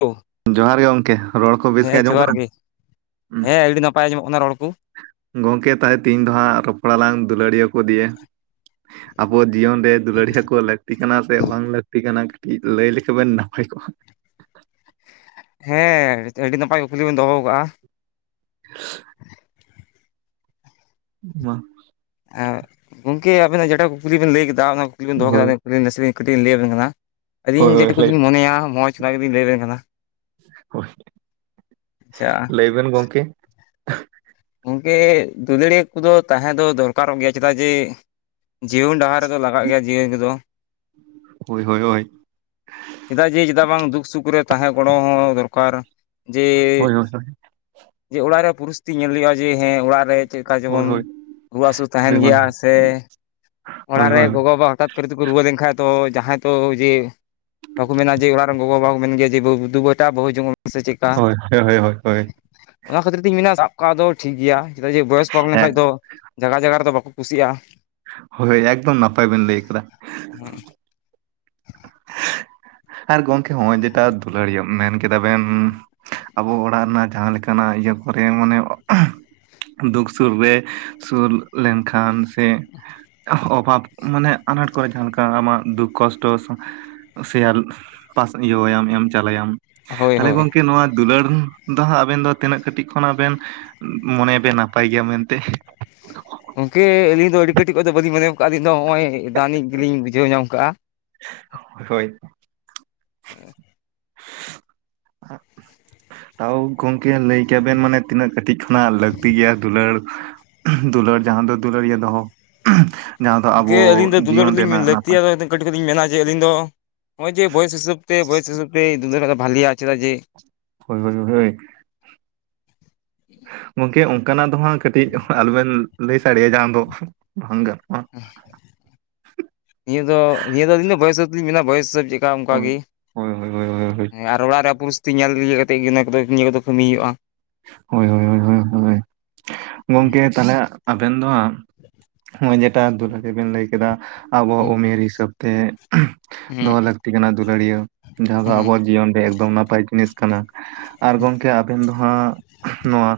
ᱚᱸ᱾ ᱡᱚᱦᱟᱨ ᱜᱮ ᱜᱚᱝᱠᱮ ᱨᱚᱲ ᱠᱚ ᱵᱮᱥ ᱜᱮ ᱟᱸᱡᱚᱢ ᱠᱟᱱᱟ? ᱦᱩᱸ ᱦᱮᱸ ᱟᱹᱰᱤ ᱱᱟᱯᱟᱭ ᱟᱸᱡᱚᱢᱚᱜ ᱠᱟᱱᱟ ᱨᱚᱲ ᱠᱚ ᱜᱚᱝᱠᱮ ᱛᱟᱦᱮ ᱛᱮᱦᱮᱧ ᱫᱚ ᱦᱟᱸᱜ ᱨᱚᱯᱚᱲ ᱞᱟᱝ ᱫᱩᱞᱟᱹᱲᱤᱭᱟᱹ ᱠᱚ ᱫᱤᱭᱮ ᱟᱵᱚ ᱡᱤᱭᱚᱱ ᱨᱮ ᱫᱩᱞᱟᱹᱲᱤᱭᱟᱹ ᱠᱚ ᱞᱟᱹᱠᱛᱤ ᱠᱟᱱᱟ ᱥᱮ ᱵᱟᱝ ᱞᱟᱹᱠᱛᱤ ᱠᱟᱱᱟ? ᱞᱟᱹᱭ ᱞᱮᱠᱷᱟᱱ ᱵᱮᱱ ᱱᱟᱯᱟᱭ ᱠᱚᱜᱼᱟ᱾ ᱦᱮᱸ ᱟᱹᱰᱤ ᱱᱟᱯᱟᱭ ᱠᱩᱠᱞᱤ ᱵᱮᱱ ᱫᱚᱦᱚ ᱠᱟᱜᱼᱟ᱾ [inaudible] ᱢᱟ ᱟᱨ ᱜᱚᱝᱠᱮ ᱟᱵᱮᱱᱟᱜ ᱡᱮᱴᱟ ᱠᱩᱠᱞᱤ ᱵᱮᱱ ᱞᱟᱹᱭ ᱠᱮᱫᱟ᱾ ᱚᱱᱟ ᱠᱩᱠᱞᱤ ᱵᱮᱱ ᱫᱚᱦᱚ ᱦᱳᱭ ᱠᱮᱫᱟ ᱱᱟᱥᱮ ᱠᱟᱹᱴᱤᱡ ᱞᱟᱹᱭ ᱟᱵᱮᱱ ᱠᱟᱱᱟ᱾ ᱟᱹᱞᱤᱧ ᱦᱳᱭ ᱡᱮ ᱦᱳᱭ ᱴᱩᱠᱩ ᱞᱟᱹᱭ ᱫᱩᱞᱤᱧ ᱢᱚᱱᱮᱭᱟ, ᱢᱚᱡᱽ ᱚᱱᱟ ᱜᱮᱵᱤᱱ ᱞᱟᱹᱭ ᱟᱵᱮᱱ ᱠᱟᱱᱟ᱾ ᱦᱳᱭ, ᱟᱪᱪᱷᱟ ᱞᱟᱹᱭ ᱵᱮᱱ ᱜᱚᱝᱠᱮ? ᱜᱚᱝᱠᱮ ᱫᱩᱞᱟᱹᱲᱤᱭᱟ ᱠᱚᱫᱚ ᱛᱟᱦᱮ ᱫᱚ ᱫᱚᱨᱠᱟᱨᱚᱜ ᱜᱮᱭᱟ ᱪᱮᱫᱟᱜ ᱡᱮ ᱡᱤᱭᱚᱱ ᱰᱟᱦᱟᱨ ᱨᱮ ᱫᱚ ᱞᱟᱜᱟᱜ ᱜᱮᱭᱟ ᱡᱤᱭᱚᱱ ᱨᱮ ᱫᱚ᱾ ᱦᱳᱭ, ᱦᱳᱭ, ᱦᱳᱭ᱾ ᱪᱮᱫᱟᱜ ᱡᱮ ᱪᱮᱫᱟᱜ ᱵᱟᱝ ᱫᱩᱠ ᱥᱩᱠ ᱨᱮ ᱛᱟᱦᱮᱸ ᱜᱚᱲᱚ ᱦᱚᱸ ᱫᱚᱨᱠᱟᱨ᱾ ᱡᱮ ᱦᱳᱭ ᱦᱳᱭ ᱡᱮ ᱚᱲᱟᱜ ᱨᱮ ᱯᱚᱨᱤᱥᱛᱷᱤᱛᱤ ᱧᱮᱞ ᱦᱳᱭᱳᱜᱼᱟ ᱡᱮ ᱦᱮᱸ ᱚᱲᱟᱜ ᱨᱮ ᱪᱮᱫ ᱞᱮᱠᱟ ᱦᱳᱭ ᱦᱳᱭ ᱦᱳᱭ ᱡᱮᱢᱚᱱ ᱨᱩᱣᱟᱹ ᱦᱟᱹᱥᱩ ᱛᱟᱦᱮᱱ ᱦᱳᱭ ᱦᱳᱭ ᱦᱳᱭ ᱜᱮᱭᱟ ᱥᱮ ᱚᱲᱟᱜ ᱦᱳᱭ ᱨᱮ ᱜᱚᱜᱚ-ᱵᱟᱵᱟ ᱦᱚᱴᱟᱛ ᱪᱟᱹᱨ ᱛᱮᱠᱚ ᱨᱩᱣᱟᱹ ᱞᱮᱱᱠᱟᱱ ᱛᱚ ᱡᱟᱦᱟᱸᱭ ᱛᱚ ᱡᱮ ᱵᱟᱠᱚ ᱢᱮᱱᱟ ᱡᱮ ᱚᱲᱟᱜ ᱨᱮᱱ ᱜᱚᱜᱚ ᱵᱟᱵᱟ ᱠᱚ ᱢᱮᱱ ᱜᱮᱭᱟ ᱡᱮ ᱵᱟᱹᱦᱩ ᱫᱩ ᱵᱮᱴᱟ ᱵᱟ. ᱦᱩ ᱡᱚᱝ ᱢᱮ ᱥᱮ ᱪᱮᱫᱠᱟ ᱦᱳᱭ, ᱦᱳᱭ, ᱦᱳᱭ, ᱦᱳᱭ᱾ ᱚᱱᱟ ᱠᱷᱟᱹᱛᱤᱨ ᱛᱤᱧ ᱢᱮᱱᱟ ᱥᱟᱵ ᱠᱟᱜ ᱫᱚ ᱴᱷᱤᱠ ᱜᱮᱭᱟ ᱪᱮᱫᱟᱜ ᱡᱮ ᱵᱚᱭᱚᱥ ᱯᱟᱨᱚᱢ ᱦᱮᱸ ᱞᱮᱠᱷᱟᱡ ᱫᱚ ᱡᱟᱜᱟ ᱡᱟᱜᱟ ᱨᱮᱫᱚ ᱵᱟᱠᱚ ᱠᱩᱥᱤᱜᱼᱟ ᱾ ᱦᱳᱭ ᱮᱠᱫᱚᱢ ᱱᱟᱯᱟᱭ ᱵᱮᱱ ᱞᱟᱹᱭ ᱠᱟᱫᱟ ᱾ [unintelligible] ᱟᱨ ᱜᱚᱝᱠᱮ ᱦᱚᱸᱜᱼᱚᱭ ᱡᱮᱴᱟ ᱫᱩᱞᱟᱹᱲᱤᱭᱟᱹ ᱢᱮᱱ ᱠᱮ ᱠᱮᱫᱟ ᱵᱮᱱ ᱟᱵᱚ ᱚᱲᱟᱜ ᱨᱮᱱᱟᱜ ᱡᱟᱦᱟᱸ ᱞᱮᱠᱟᱱᱟᱜ ᱤᱭᱟᱹ ᱠᱚᱨᱮ ᱢᱟᱱᱮ ᱫᱩᱠ ᱥᱩᱨ ᱨᱮ ᱥᱩᱨ ᱞᱮᱱ ᱠᱷᱟᱱ ᱥᱮ ᱚᱵᱷᱟᱵ ᱢᱟᱱᱮ ᱟᱱᱟᱴ ᱠᱚᱨᱮ ᱡᱟᱦᱟ ᱞᱮᱠᱟ ᱟᱢᱟᱜ ᱫᱩᱠ ᱠᱚᱥᱴᱚ ᱥᱮᱭᱟᱞ ᱯᱟᱥ ᱤᱭᱟᱹ ᱟᱭᱟᱢ ᱮᱢ ᱪᱟᱞ ᱟᱭᱟᱢ ᱦᱳᱭ ᱛᱟᱞᱦᱮ ᱦᱳᱭ ᱜᱚᱝᱠᱮ ᱱᱚᱣᱟ ᱫᱩᱞᱟᱹᱲ ᱫᱚ ᱦᱟᱸᱜ ᱟᱵᱮᱱ ᱫᱚ ᱛᱤᱱᱟᱹᱜ ᱠᱟᱹᱴᱤᱡ ᱠᱷᱚᱱᱟᱜ ᱵᱮᱱ ᱢᱚᱱᱮ ᱟᱵᱮᱱ ᱱᱟᱯᱟᱭ ᱜᱮᱭᱟ ᱢᱮᱱᱛᱮ, ᱜᱚᱝᱠᱮ ᱟᱹᱞᱤᱧ ᱫᱚ ᱟᱹᱰᱤ ᱠᱟᱹᱴᱤᱡ ᱠᱷᱚᱡ ᱫᱚ ᱵᱟᱹᱞᱤᱧ ᱢᱚᱱᱮ ᱠᱟᱜᱼᱟ ᱟᱹᱞᱤᱧ ᱫᱚ ᱱᱚᱜᱼᱚᱭ ᱫᱟᱹᱱᱤᱡ ᱜᱮᱞᱤᱧ ᱵᱩᱡᱷᱟᱹᱣ ᱧᱟᱢ ᱠᱟᱜᱼᱟ ᱾ ᱦᱳᱭ [unintelligible] [unintelligible] ᱛᱟᱣ ᱜᱚᱝᱠᱮ ᱞᱟᱹᱭ ᱠᱮᱭᱟ ᱵᱮᱱ ᱢᱟᱱᱮ ᱛᱤᱱᱟᱹᱜ ᱠᱟᱹᱴᱤᱡ ᱠᱷᱚᱱᱟᱜ ᱞᱟᱹᱠᱛᱤ ᱜᱮᱭᱟ ᱫᱩᱞᱟᱹᱲ, ᱫᱩᱞᱟᱹᱲ ᱡᱟᱦᱟ ᱫᱚ ᱫᱩᱞᱟᱹᱲᱤᱭᱟᱹ ᱫᱚᱦᱚ ᱡᱟᱦᱟ ᱫᱚ ᱜᱚᱝᱠᱮ ᱟᱵᱚ ᱟᱹᱞᱤᱧ ᱫᱚ ᱫᱩᱞᱟᱹᱲ ᱡᱤᱭᱚᱱ ᱞᱤᱧ ᱨᱮᱱᱟᱜ ᱱᱟᱯᱟᱭ ᱞᱟᱹᱠᱛᱤᱭᱟ ᱠᱟᱹᱴᱤᱡ ᱫᱚᱞᱤᱧ ᱢᱮᱱᱟ ᱡᱮ ᱟᱹᱞᱤᱧ ᱫᱚ ᱱᱚᱜᱼᱚᱭ ᱡᱮ ᱵᱚᱭᱮᱥ ᱦᱤᱥᱟᱹᱵ ᱛᱮ ᱵᱚᱭᱮᱥ ᱦᱤᱥᱟᱹᱵ ᱛᱮ ᱫᱩᱞᱟ. ᱲ ᱵᱷᱟᱞᱮᱭᱟ ᱪᱮᱫᱟᱜ ᱡᱮ [unintelligible] ᱜᱚᱝᱠᱮ ᱚᱱᱠᱟᱱᱟᱜ ᱫᱚ ᱦᱟᱸᱜ ᱠᱟᱹᱴᱤᱡ ᱟᱞᱚᱵᱮᱱ ᱞᱟᱹᱭ ᱥᱟᱰᱮᱭᱟ ᱡᱟᱦᱟ ᱫᱚ ᱵᱟᱝ ᱜᱟᱱᱚᱜᱼᱟ ᱾ ᱱᱤᱭᱟᱹ ᱫᱚ ᱱᱤᱭᱟᱹ ᱫᱚ ᱟᱹᱞᱤᱧ ᱫᱚ ᱵᱚᱭᱮᱥ ᱦᱤᱥᱟ. ᱵ ᱛᱮᱞᱤᱧ ᱢᱮᱱᱟ ᱵᱚᱭᱮᱥ ᱦᱤᱥᱟᱹᱵ ᱠᱟ ᱚᱱᱠᱟᱜ ᱦᱳᱭ ᱜᱮ ᱦᱳᱭ ᱦᱳᱭ ᱦᱳᱭ ᱦᱳᱭ ᱟᱨ ᱚᱲᱟᱜ ᱨᱮᱭᱟᱜ ᱯᱚᱨᱤᱥ ᱛᱤ ᱧᱮᱞ ᱤᱭᱟᱹ ᱠᱟᱛᱮ ᱜᱮ ᱚᱱᱟ ᱠᱚᱫᱚ ᱱᱤᱭᱟᱹ ᱠᱚᱫᱚ ᱠᱟᱹᱢᱤ ᱦᱳᱭᱳᱜᱼᱟ ᱾ ᱦᱳᱭ ᱦᱳᱭ ᱦᱳᱭ ᱦᱳᱭ ᱦᱳᱭ ᱦᱳᱭ ᱜᱚᱝᱠᱮ ᱛᱟᱦᱚᱞᱮ ᱟᱵᱮᱱ ᱫᱚ ᱦᱟᱸᱜ ᱱᱚᱜᱼᱚᱭ ᱡᱮᱴᱟ ᱫᱩᱞᱟ. ᱲ ᱵᱮᱱ ᱞᱟᱹᱭ ᱠᱮᱫᱟ ᱟᱵᱚ ᱦᱩᱸ ᱩᱢᱮᱨ ᱦᱤᱥᱟᱹᱵ ᱛᱮ ᱦᱩᱸ ᱫᱚᱦᱚ ᱞᱟᱹᱠᱛᱤ ᱠᱟᱱᱟ ᱫᱩᱞᱟᱹᱲᱤᱭᱟᱹ ᱡᱟᱦᱟᱸ ᱫᱚ ᱦᱩᱸ ᱟᱵᱚᱣᱟᱜ ᱡᱤᱭᱚᱱ ᱨᱮ ᱮᱠᱫᱚᱢ ᱱᱟᱯᱟᱭ ᱡᱤᱱᱤᱥ ᱠᱟᱱᱟ, ᱟᱨ ᱜᱚᱝᱠᱮ ᱟᱵᱮᱱ ᱫᱚ ᱦᱟᱸᱜ ᱱᱚᱣᱟ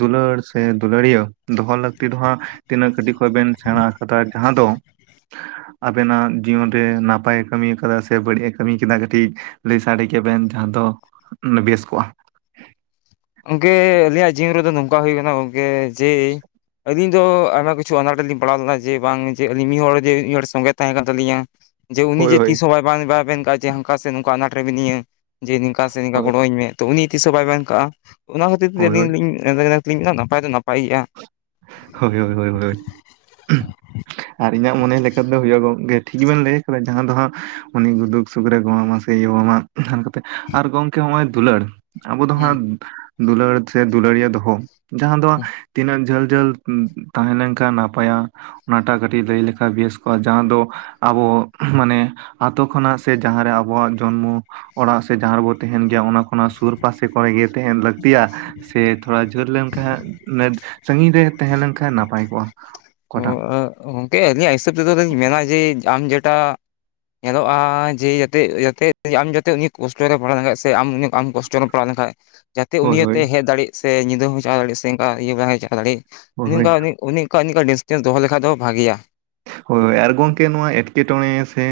ᱫᱩᱞᱟᱹᱲ ᱥᱮ ᱫᱩᱞᱟᱹᱲᱤᱭᱟᱹ ᱫᱚᱦᱚ ᱞᱟᱹᱠᱛᱤ ᱫᱚ ᱦᱟᱸᱜ ᱛᱤᱱᱟᱹᱜ ᱠᱟᱹᱴᱤᱡ ᱠᱷᱚᱱ ᱵᱮᱱ ᱥᱮᱬᱟ ᱠᱟᱫᱟ ᱡᱟᱦᱟ ᱫᱚ ᱟᱵᱮᱱ ᱱᱟᱜ ᱡᱤᱭᱚᱱ ᱨᱮ ᱱᱟᱯᱟᱭᱮ ᱠᱟᱢᱤ ᱠᱟᱫᱟ ᱥᱮ ᱵᱟᱹᱲᱤᱡ ᱮ ᱠᱟᱹᱢᱤ ᱠᱟᱫᱟ ᱠᱟᱹᱴᱤᱡ ᱞᱟᱹᱭ ᱥᱟᱰᱮ ᱠᱮᱭᱟ ᱵᱮᱱ ᱡᱟᱦᱟ ᱫᱚ ᱵᱮᱥ ᱠᱚᱜᱼᱟ? ᱜᱚᱢᱠᱮ ᱟᱞᱤᱧᱟᱜ ᱡᱤᱭᱚᱱ ᱨᱮᱫᱚ ᱱᱚᱝᱠᱟ ᱦᱩᱭ ᱠᱟᱱᱟ ᱜᱚᱢᱠᱮ ᱡᱮ ᱟᱹᱞᱤᱧ ᱫᱚ ᱟᱭᱢᱟ ᱠᱤᱪᱷᱩ ᱟᱱᱟᱴ ᱨᱮᱞᱤᱧ ᱯᱟᱲᱟᱣ ᱞᱮᱱᱟ ᱡᱮ ᱵᱟᱝ ᱡᱮ ᱟᱹᱞᱤᱧ ᱢᱤᱫ ᱦᱚᱲ ᱡᱮ ᱢᱤᱫ ᱦᱚᱲ ᱥᱚᱝᱜᱮ ᱛᱟᱦᱮ ᱠᱟᱱ ᱛᱟᱹᱞᱤᱧᱟ ᱡᱮ ᱩᱱᱤ ᱦᱳᱭ ᱡᱮ ᱦᱳᱭ ᱛᱤᱥ ᱦᱚᱸ ᱵᱟᱭ ᱵᱟᱝ ᱵᱟ ᱢᱮᱱ ᱫᱟ ᱡᱮ ᱦᱟᱱᱠᱟ ᱥᱮ ᱱᱚᱝᱠᱟ ᱟᱱᱟᱴ ᱨᱮ ᱢᱤᱱᱟᱹᱧᱟᱹ, ᱡᱮ ᱱᱤᱝᱠᱟ ᱥᱮ ᱱᱤᱝᱠᱟ ᱦᱳᱭ ᱜᱚᱲᱚ ᱟᱹᱧ ᱢᱮ ᱛᱚ ᱩᱱᱤ ᱛᱤᱥ ᱦᱚ ᱵᱟᱭ ᱢᱮᱱ ᱠᱟᱜᱼᱟ ᱚᱱᱟ ᱠᱷᱟᱹᱛᱤᱨ ᱛᱮ ᱟᱹᱞᱤᱧ ᱦᱳᱭ ᱞᱤᱧ ᱞᱟᱹᱭ ᱮᱜᱼᱟ ᱱᱟᱯᱟᱭ ᱫᱚ ᱱᱟᱯᱟᱭ ᱜᱮᱭᱟ ᱾ ᱦᱳᱭ ᱦᱳᱭ ᱦᱳᱭ ᱟᱨ ᱤᱧᱟᱹᱜ ᱢᱚᱱᱮ ᱞᱮᱠᱟ ᱛᱮᱫᱚ ᱦᱳᱭᱳᱜ ᱜᱚᱢᱠᱮ ᱴᱷᱤᱠ ᱜᱮᱵᱮᱱ ᱞᱟᱹᱭ ᱠᱟᱫᱟ ᱡᱟᱸᱦᱟ ᱫᱚ ᱦᱟᱸᱜ ᱩᱱᱤ ᱫᱩᱠᱷ ᱥᱩᱠ ᱨᱮ ᱜᱚᱲᱚᱢᱟ ᱥᱮ ᱤᱭᱟᱹᱣ ᱢᱟ ᱟᱨ ᱱᱚᱛᱮ ᱟᱨ ᱜᱚᱢᱠᱮ ᱦᱚᱸᱜᱼᱚᱭ ᱫᱩᱞᱟᱹᱲ ᱟᱵᱚ ᱫᱚ ᱦᱩᱸ ᱦᱟᱸᱜ ᱫᱩᱞᱟᱹᱲ ᱥᱮ ᱫᱩᱞᱟᱹᱲᱤᱭᱟᱹ ᱫᱚᱦᱚ ᱡᱟᱦᱟ ᱫᱚ ᱛᱤᱱᱟᱹᱜ ᱡᱷᱟᱹᱞ ᱡᱟᱹᱞ ᱛᱟᱦᱮ ᱞᱮᱱᱠᱷᱟᱱ ᱱᱟᱯᱟᱭᱟ ᱚᱱᱟᱴᱟᱜ ᱠᱟᱹᱴᱤᱡ ᱞᱟᱹᱭ ᱞᱮᱠᱷᱟᱡ ᱵᱮᱥ ᱠᱚᱜᱼᱟ ᱡᱟᱦᱟ ᱫᱚ ᱟᱵᱚ ᱢᱟᱱᱮ ᱟᱛᱳ ᱠᱷᱚᱱᱟᱜ ᱥᱮ ᱡᱟᱸᱦᱟᱨᱮ ᱟᱵᱚᱣᱟᱜ ᱡᱚᱱᱢᱚ ᱚᱲᱟᱜ ᱥᱮ ᱡᱟᱦᱟ ᱨᱮᱵᱚ ᱛᱟᱦᱮᱱ ᱜᱮᱭᱟ ᱚᱱᱟ ᱠᱷᱚᱱᱟᱜ ᱥᱩᱨ ᱯᱟᱥᱮ ᱠᱚᱨᱮ ᱜᱮ ᱛᱟᱦᱮᱱ ᱞᱟᱹᱠᱛᱤᱭᱟ ᱥᱮ ᱛᱷᱚᱲᱟ ᱡᱷᱟᱹᱞ ᱞᱮᱱᱠᱷᱟᱡ ᱥᱟᱺᱜᱤᱧ ᱨᱮ ᱛᱟᱦᱮ ᱞᱮᱱᱠᱷᱟᱱ ᱱᱟᱯᱟᱭ ᱠᱚᱜᱼᱟ᱾ ᱚ ᱚᱠᱟᱴᱟᱜ ᱜᱚᱢᱠᱮ ᱟᱹᱞᱤᱧᱟᱜ ᱦᱤᱥᱟᱹᱵᱽ ᱛᱮᱫᱚ ᱞᱤᱧ ᱢᱮᱱᱟ ᱡᱮ ᱟᱢ ᱡᱮᱴᱟ ᱧᱮᱞᱚᱜᱼᱟ ᱡᱮ ᱡᱟᱛᱮ, ᱡᱟᱛᱮ ᱟᱢ ᱡᱟᱛᱮ ᱩᱱᱤ ᱠᱚᱥᱴᱚᱭ ᱨᱮ ᱯᱟᱲᱟᱣ ᱞᱮᱠᱷᱟᱡ ᱥᱮ ᱟᱢ ᱩᱱᱤ ᱵᱟᱢ ᱠᱚᱥᱴᱚᱼᱼ ᱚᱞᱚᱜ ᱯᱟᱲᱦᱟᱣ ᱞᱮᱱᱠᱷᱟᱡ, ᱡᱟᱛᱮ ᱩᱱᱤ ᱦᱳᱭ ᱦᱳᱭ ᱟᱛᱤᱧ ᱦᱮᱡ ᱫᱟᱹᱲᱤᱜ ᱥᱮ ᱧᱤᱫᱟᱹ ᱦᱚᱸ ᱪᱟᱞᱟ ᱫᱟᱲᱤᱜ, ᱥᱮ ᱚᱱᱠᱟ ᱤᱭᱟᱹ ᱵᱟᱝ ᱪᱟᱠᱟ ᱫᱟᱲᱤᱜᱼᱼ ᱦᱳᱭ ᱦᱳᱭ ᱚᱱᱠᱟ ᱩᱱᱤ, ᱩᱱᱤ ᱚᱱᱠᱟ ᱰᱤᱥᱴᱮᱱᱥ ᱫᱚᱦᱚ ᱞᱮᱠᱷᱟᱡ ᱫᱚ ᱵᱷᱟᱜᱤᱭᱟ ᱾ ᱦᱳᱭ, ᱟᱨ ᱜᱚᱢᱠᱮ ᱱᱚᱣᱟ ᱮᱴᱠᱮᱴᱚᱬᱮ ᱥᱮ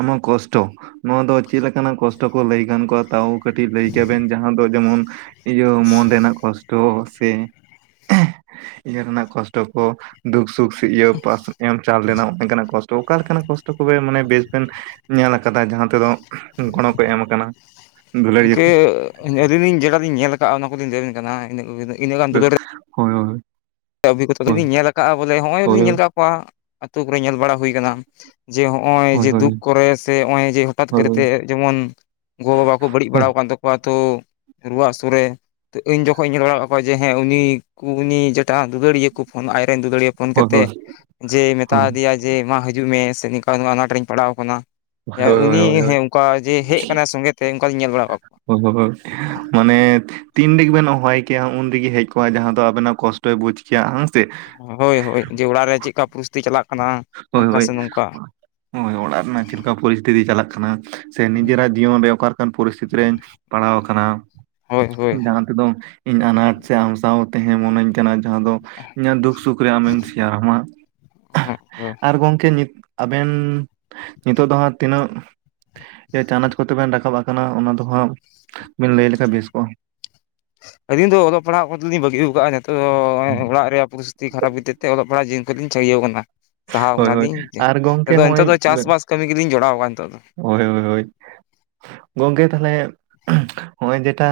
ᱟᱢᱟᱜ ᱠᱚᱥᱴᱚᱼᱼ ᱱᱚᱣᱟ ᱫᱚ ᱪᱮᱫ ᱞᱮᱠᱟᱱᱟᱜ ᱠᱚᱥᱴᱚ ᱠᱚ ᱞᱟᱹᱭ ᱜᱟᱱ ᱠᱚᱜᱼᱟ ᱛᱟᱣ? ᱠᱟᱹᱴᱤᱡ ᱞᱟᱹᱭ ᱠᱮᱭᱟᱵᱤᱱ ᱡᱟᱦᱟᱸ ᱫᱚ ᱡᱮᱢᱚᱱ, ᱤᱭᱟᱹ ᱢᱚᱱ ᱨᱮᱱᱟᱜ ᱠᱚᱥᱼᱼ ᱴᱚ ᱥᱮ [unintelligible] ᱤᱭᱟᱹ ᱨᱮᱱᱟᱜ ᱠᱚᱥᱴᱚ ᱠᱚ, ᱫᱩᱠ ᱥᱩᱠᱼᱼ ᱤᱭᱟᱹ ᱯᱟᱥ ᱮᱢ ᱪᱟᱞ ᱞᱮᱱᱟ ᱱᱚᱝᱠᱟᱱᱟᱜ ᱠᱚᱥᱼᱼ ᱴᱚ ᱚᱠᱟ ᱞᱮᱠᱟᱱᱟᱜ ᱠᱚᱥᱴᱚ ᱠᱚᱵᱮᱱ, ᱢᱟᱱᱮ ᱵᱮᱥ ᱵᱮᱱ ᱧᱮᱞ ᱟᱠᱟᱫᱟ ᱡᱟᱸᱦᱟ ᱛᱮᱫᱚᱼᱼ ᱜᱚᱲᱚ ᱠᱚᱭ ᱮᱢ ᱠᱟᱱᱟ, ᱫᱩᱞᱟᱹᱲᱤᱭᱟᱹ ᱤᱱᱠᱟᱹ ᱾ ᱟᱹᱞᱤᱧ ᱞᱤᱧ ᱡᱮ ᱞᱮᱠᱟᱞᱤᱧ ᱧᱮᱞ ᱠᱟᱜᱼᱟ, ᱚᱱᱟ ᱠᱚᱞᱤᱧ ᱞᱟᱹᱭ ᱟᱵᱮᱱ ᱠᱟᱱᱟ ᱤᱱᱟᱹᱜ ᱠᱚᱜᱮ ᱤᱱᱟᱹᱼᱼ ᱦᱳᱭ ᱦᱳᱭ [unintelligible] ᱚᱵᱷᱤᱜᱽᱜᱚᱛᱟ ᱦᱳᱭ ᱫᱚᱞᱤᱧ ᱧᱮᱞ ᱠᱟᱜᱼᱟ ᱵᱚᱞᱮ ᱦᱚᱸᱜ ᱚᱭ ᱞᱤᱧ ᱧᱮᱞ ᱠᱟᱜ ᱠᱚᱣᱟ, ᱟᱛᱩ ᱠᱚᱨᱮ ᱧᱮᱞ ᱵᱟᱲᱟ ᱦᱩᱭᱼᱼ [unintelligible] ᱡᱮ ᱦᱚᱸᱜᱼᱚᱭ ᱦᱳᱭ ᱦᱳᱭ ᱡᱮ ᱫᱩᱠ ᱦᱳᱭ ᱠᱚᱨᱮ ᱥᱮ ᱦᱚᱸᱜᱼᱚᱭ ᱡᱮ ᱦᱚᱴᱟᱛ ᱦᱳᱭ ᱦᱳᱭ ᱠᱚᱨᱮᱛᱮ ᱡᱮᱢᱚᱱᱼᱼ ᱜᱚ ᱵᱟᱵᱟ ᱠᱚ ᱵᱟᱹᱲᱤᱡ ᱦᱳᱭ ᱵᱟᱲᱟᱣ ᱠᱟᱱ ᱛᱟᱠᱚ ᱾ ᱣᱟ ᱛᱚ, ᱨᱩᱣᱟᱹ ᱦᱟᱥᱩ ᱨᱮ, ᱤᱧ ᱡᱚᱠᱷᱚᱡ ᱤᱧ ᱧᱮᱞ ᱵᱟᱲᱟᱣ ᱠᱚᱣᱟ ᱡᱮ ᱦᱮᱸ ᱩᱱᱤ, ᱠᱩᱨᱱᱤ ᱡᱟᱹᱼᱼ ᱡᱟᱸᱦᱟ ᱫᱩᱞᱟᱹᱲᱤᱭᱟᱹ ᱠᱚ ᱯᱷᱳᱱ ᱟᱡᱨᱮᱱ ᱫᱩᱞᱟᱹᱲᱤᱭᱟᱹ ᱯᱷᱳᱱ ᱦᱳᱭ ᱦᱳᱭ ᱠᱟᱛᱮᱜ, ᱦᱳᱭ ᱡᱮ ᱢᱮᱛᱟ ᱫᱮᱭᱟᱭᱼᱼ ᱡᱮ ᱢᱟ ᱦᱤᱡᱩᱜ ᱢᱮ, ᱥᱮ ᱱᱤᱝᱠᱟ ᱱᱚᱣᱟ ᱟᱱᱟᱴ ᱨᱮᱧ ᱯᱟᱲᱟᱣ ᱠᱟᱱᱟ ᱾ ᱦᱳᱭ ᱦᱳᱭ ᱦᱮ ᱦᱳᱭ ᱦᱳᱭ ᱦᱳᱭ ᱩᱱᱤ ᱦᱳᱭ ᱦᱳᱭ ᱦᱳᱭ ᱦᱮᱸ ᱚᱱᱠᱟ ᱡᱮ ᱦᱮᱡ ᱠᱟᱱᱟᱭ ᱥᱚᱸᱜᱮᱛᱮ ᱚᱱᱠᱟᱞᱤᱧ ᱧᱮᱞ ᱵᱟᱲᱟᱣ ᱠᱟᱜᱼᱼ ᱦᱳ ᱦᱳᱭ ᱢᱟᱱᱮ [unintelligible] ᱛᱤᱱ ᱨᱮᱜᱤ ᱵᱮᱱ ᱦᱚᱦᱚᱣᱟᱭ ᱠᱮᱭᱟ ᱩᱱ ᱨᱮᱜᱤ ᱦᱮᱡ ᱠᱚᱜᱼᱟᱭ ᱡᱟᱸᱦᱟ ᱫᱚ ᱟᱵᱮᱱᱟᱜ ᱠᱚᱥᱴᱚᱭ ᱵᱩᱡᱽ ᱠᱮᱭᱟ ᱦᱩᱸ ᱥᱮ ᱾ ᱦᱳᱭ ᱦᱳᱭ ᱡᱮ ᱚᱲᱟᱜ ᱨᱮ ᱪᱮᱫᱠᱟ ᱯᱚᱨᱤᱥᱛᱤ ᱪᱟᱞᱟᱜᱼᱼ ᱦᱳᱭ ᱦᱟᱱᱠᱟ ᱦᱳᱭ ᱥᱮ ᱱᱚᱝᱠᱟᱼᱼ ᱦᱳᱭ ᱚᱲᱟᱜ ᱨᱮᱱᱟᱜ ᱪᱮᱫᱠᱟ ᱯᱚᱨᱤᱥᱛᱷᱤᱛᱤ ᱪᱟᱞᱟᱜ ᱠᱟᱱᱟ, ᱥᱮ ᱱᱤᱡᱮᱨᱟᱜ ᱡᱤᱭᱚᱱ ᱨᱮ ᱚᱠᱟ ᱞᱮᱠᱟᱱ ᱯᱚᱨᱤᱥᱛᱷᱤᱛᱤ ᱨᱮᱧᱼᱼ ᱯᱟᱲᱟᱣ ᱟᱠᱟᱱᱟ, ᱦᱳᱭ ᱦᱳᱭ ᱡᱟᱸᱦᱟ ᱛᱮᱫᱚᱼᱼ ᱤᱧ ᱟᱱᱟᱴ ᱥᱮ ᱟᱢ ᱥᱟᱶ ᱛᱟᱸᱦᱮ ᱢᱚᱱᱟᱹᱧ ᱠᱟᱱᱟ ᱡᱟᱸᱦᱟ ᱫᱚ, ᱤᱧᱟᱹᱜ ᱫᱩᱠ ᱥᱩᱠ ᱨᱮ ᱟᱢᱮᱧ ᱥᱮᱭᱟᱨᱟᱢᱟ ᱾ ᱚᱸᱦᱚᱸᱜ [unintelligible] ᱟᱨ ᱜᱚᱢᱠᱮ ᱱᱤᱛ ᱟᱵᱮᱱ, ᱱᱤᱛᱚᱜ ᱫᱚ ᱦᱟᱸᱜ ᱛᱤᱱᱟᱹᱜᱼᱼ ᱡᱮ ᱪᱟᱱᱟᱪ ᱠᱚᱛᱮ ᱵᱮᱱ ᱨᱟᱠᱟᱵ ᱠᱟᱱᱟ ᱚᱱᱟ ᱫᱚ ᱦᱟᱸᱜ, ᱵᱮᱱ ᱞᱟᱹᱭ ᱞᱮᱠᱷᱟᱡ ᱵᱮᱥ ᱠᱚᱜᱼᱟ ᱾ ᱟᱹᱞᱤᱧ ᱫᱚ ᱚᱞᱚᱜ ᱯᱟᱲᱦᱟᱜ ᱠᱚᱫᱚᱞᱤᱧ ᱵᱟᱹᱜᱤᱣ ᱠᱟᱜᱼᱟ ᱱᱤᱛᱚᱜ ᱫᱚ ᱱᱚᱜᱼᱚᱭ ᱚᱲᱟᱜ ᱨᱮᱭᱟᱜ ᱯᱚᱨᱤᱥᱼᱼ ᱛᱤ ᱠᱷᱟᱨᱟᱯ ᱠᱷᱟᱹᱛᱤᱨ ᱛᱮ ᱚᱞᱚᱜ ᱯᱟᱲᱦᱟᱜ ᱡᱤᱭᱚᱱ ᱠᱷᱚᱡ ᱞᱤᱧ ᱥᱟᱹᱜᱤᱣ ᱠᱟᱱᱟ ᱾ ᱥᱟᱦᱟᱣ ᱦᱳᱭ ᱦᱳᱭ ᱠᱟᱱᱟᱞᱤᱧ, ᱡᱮ ᱟᱨ ᱜᱚᱝᱠᱮ ᱟᱫᱚ ᱱᱤᱛᱚᱜ ᱦᱚᱸᱜᱼᱚᱭ ᱫᱚ ᱪᱟᱥᱵᱟᱥ ᱠᱟᱹᱢᱤ ᱜᱮᱞᱤᱧ ᱡᱚᱲᱟᱣ ᱠᱟᱱᱟ ᱾ ᱱᱤᱛᱚᱜ ᱫᱚ ᱦᱳᱭ ᱦᱳᱭ ᱦᱳᱭ [inaudible] ᱜᱚᱝᱠᱮ ᱛᱟᱦᱚᱞᱮ, [unintelligible] ᱱᱚᱜᱼᱚᱭ ᱡᱮᱴᱟ,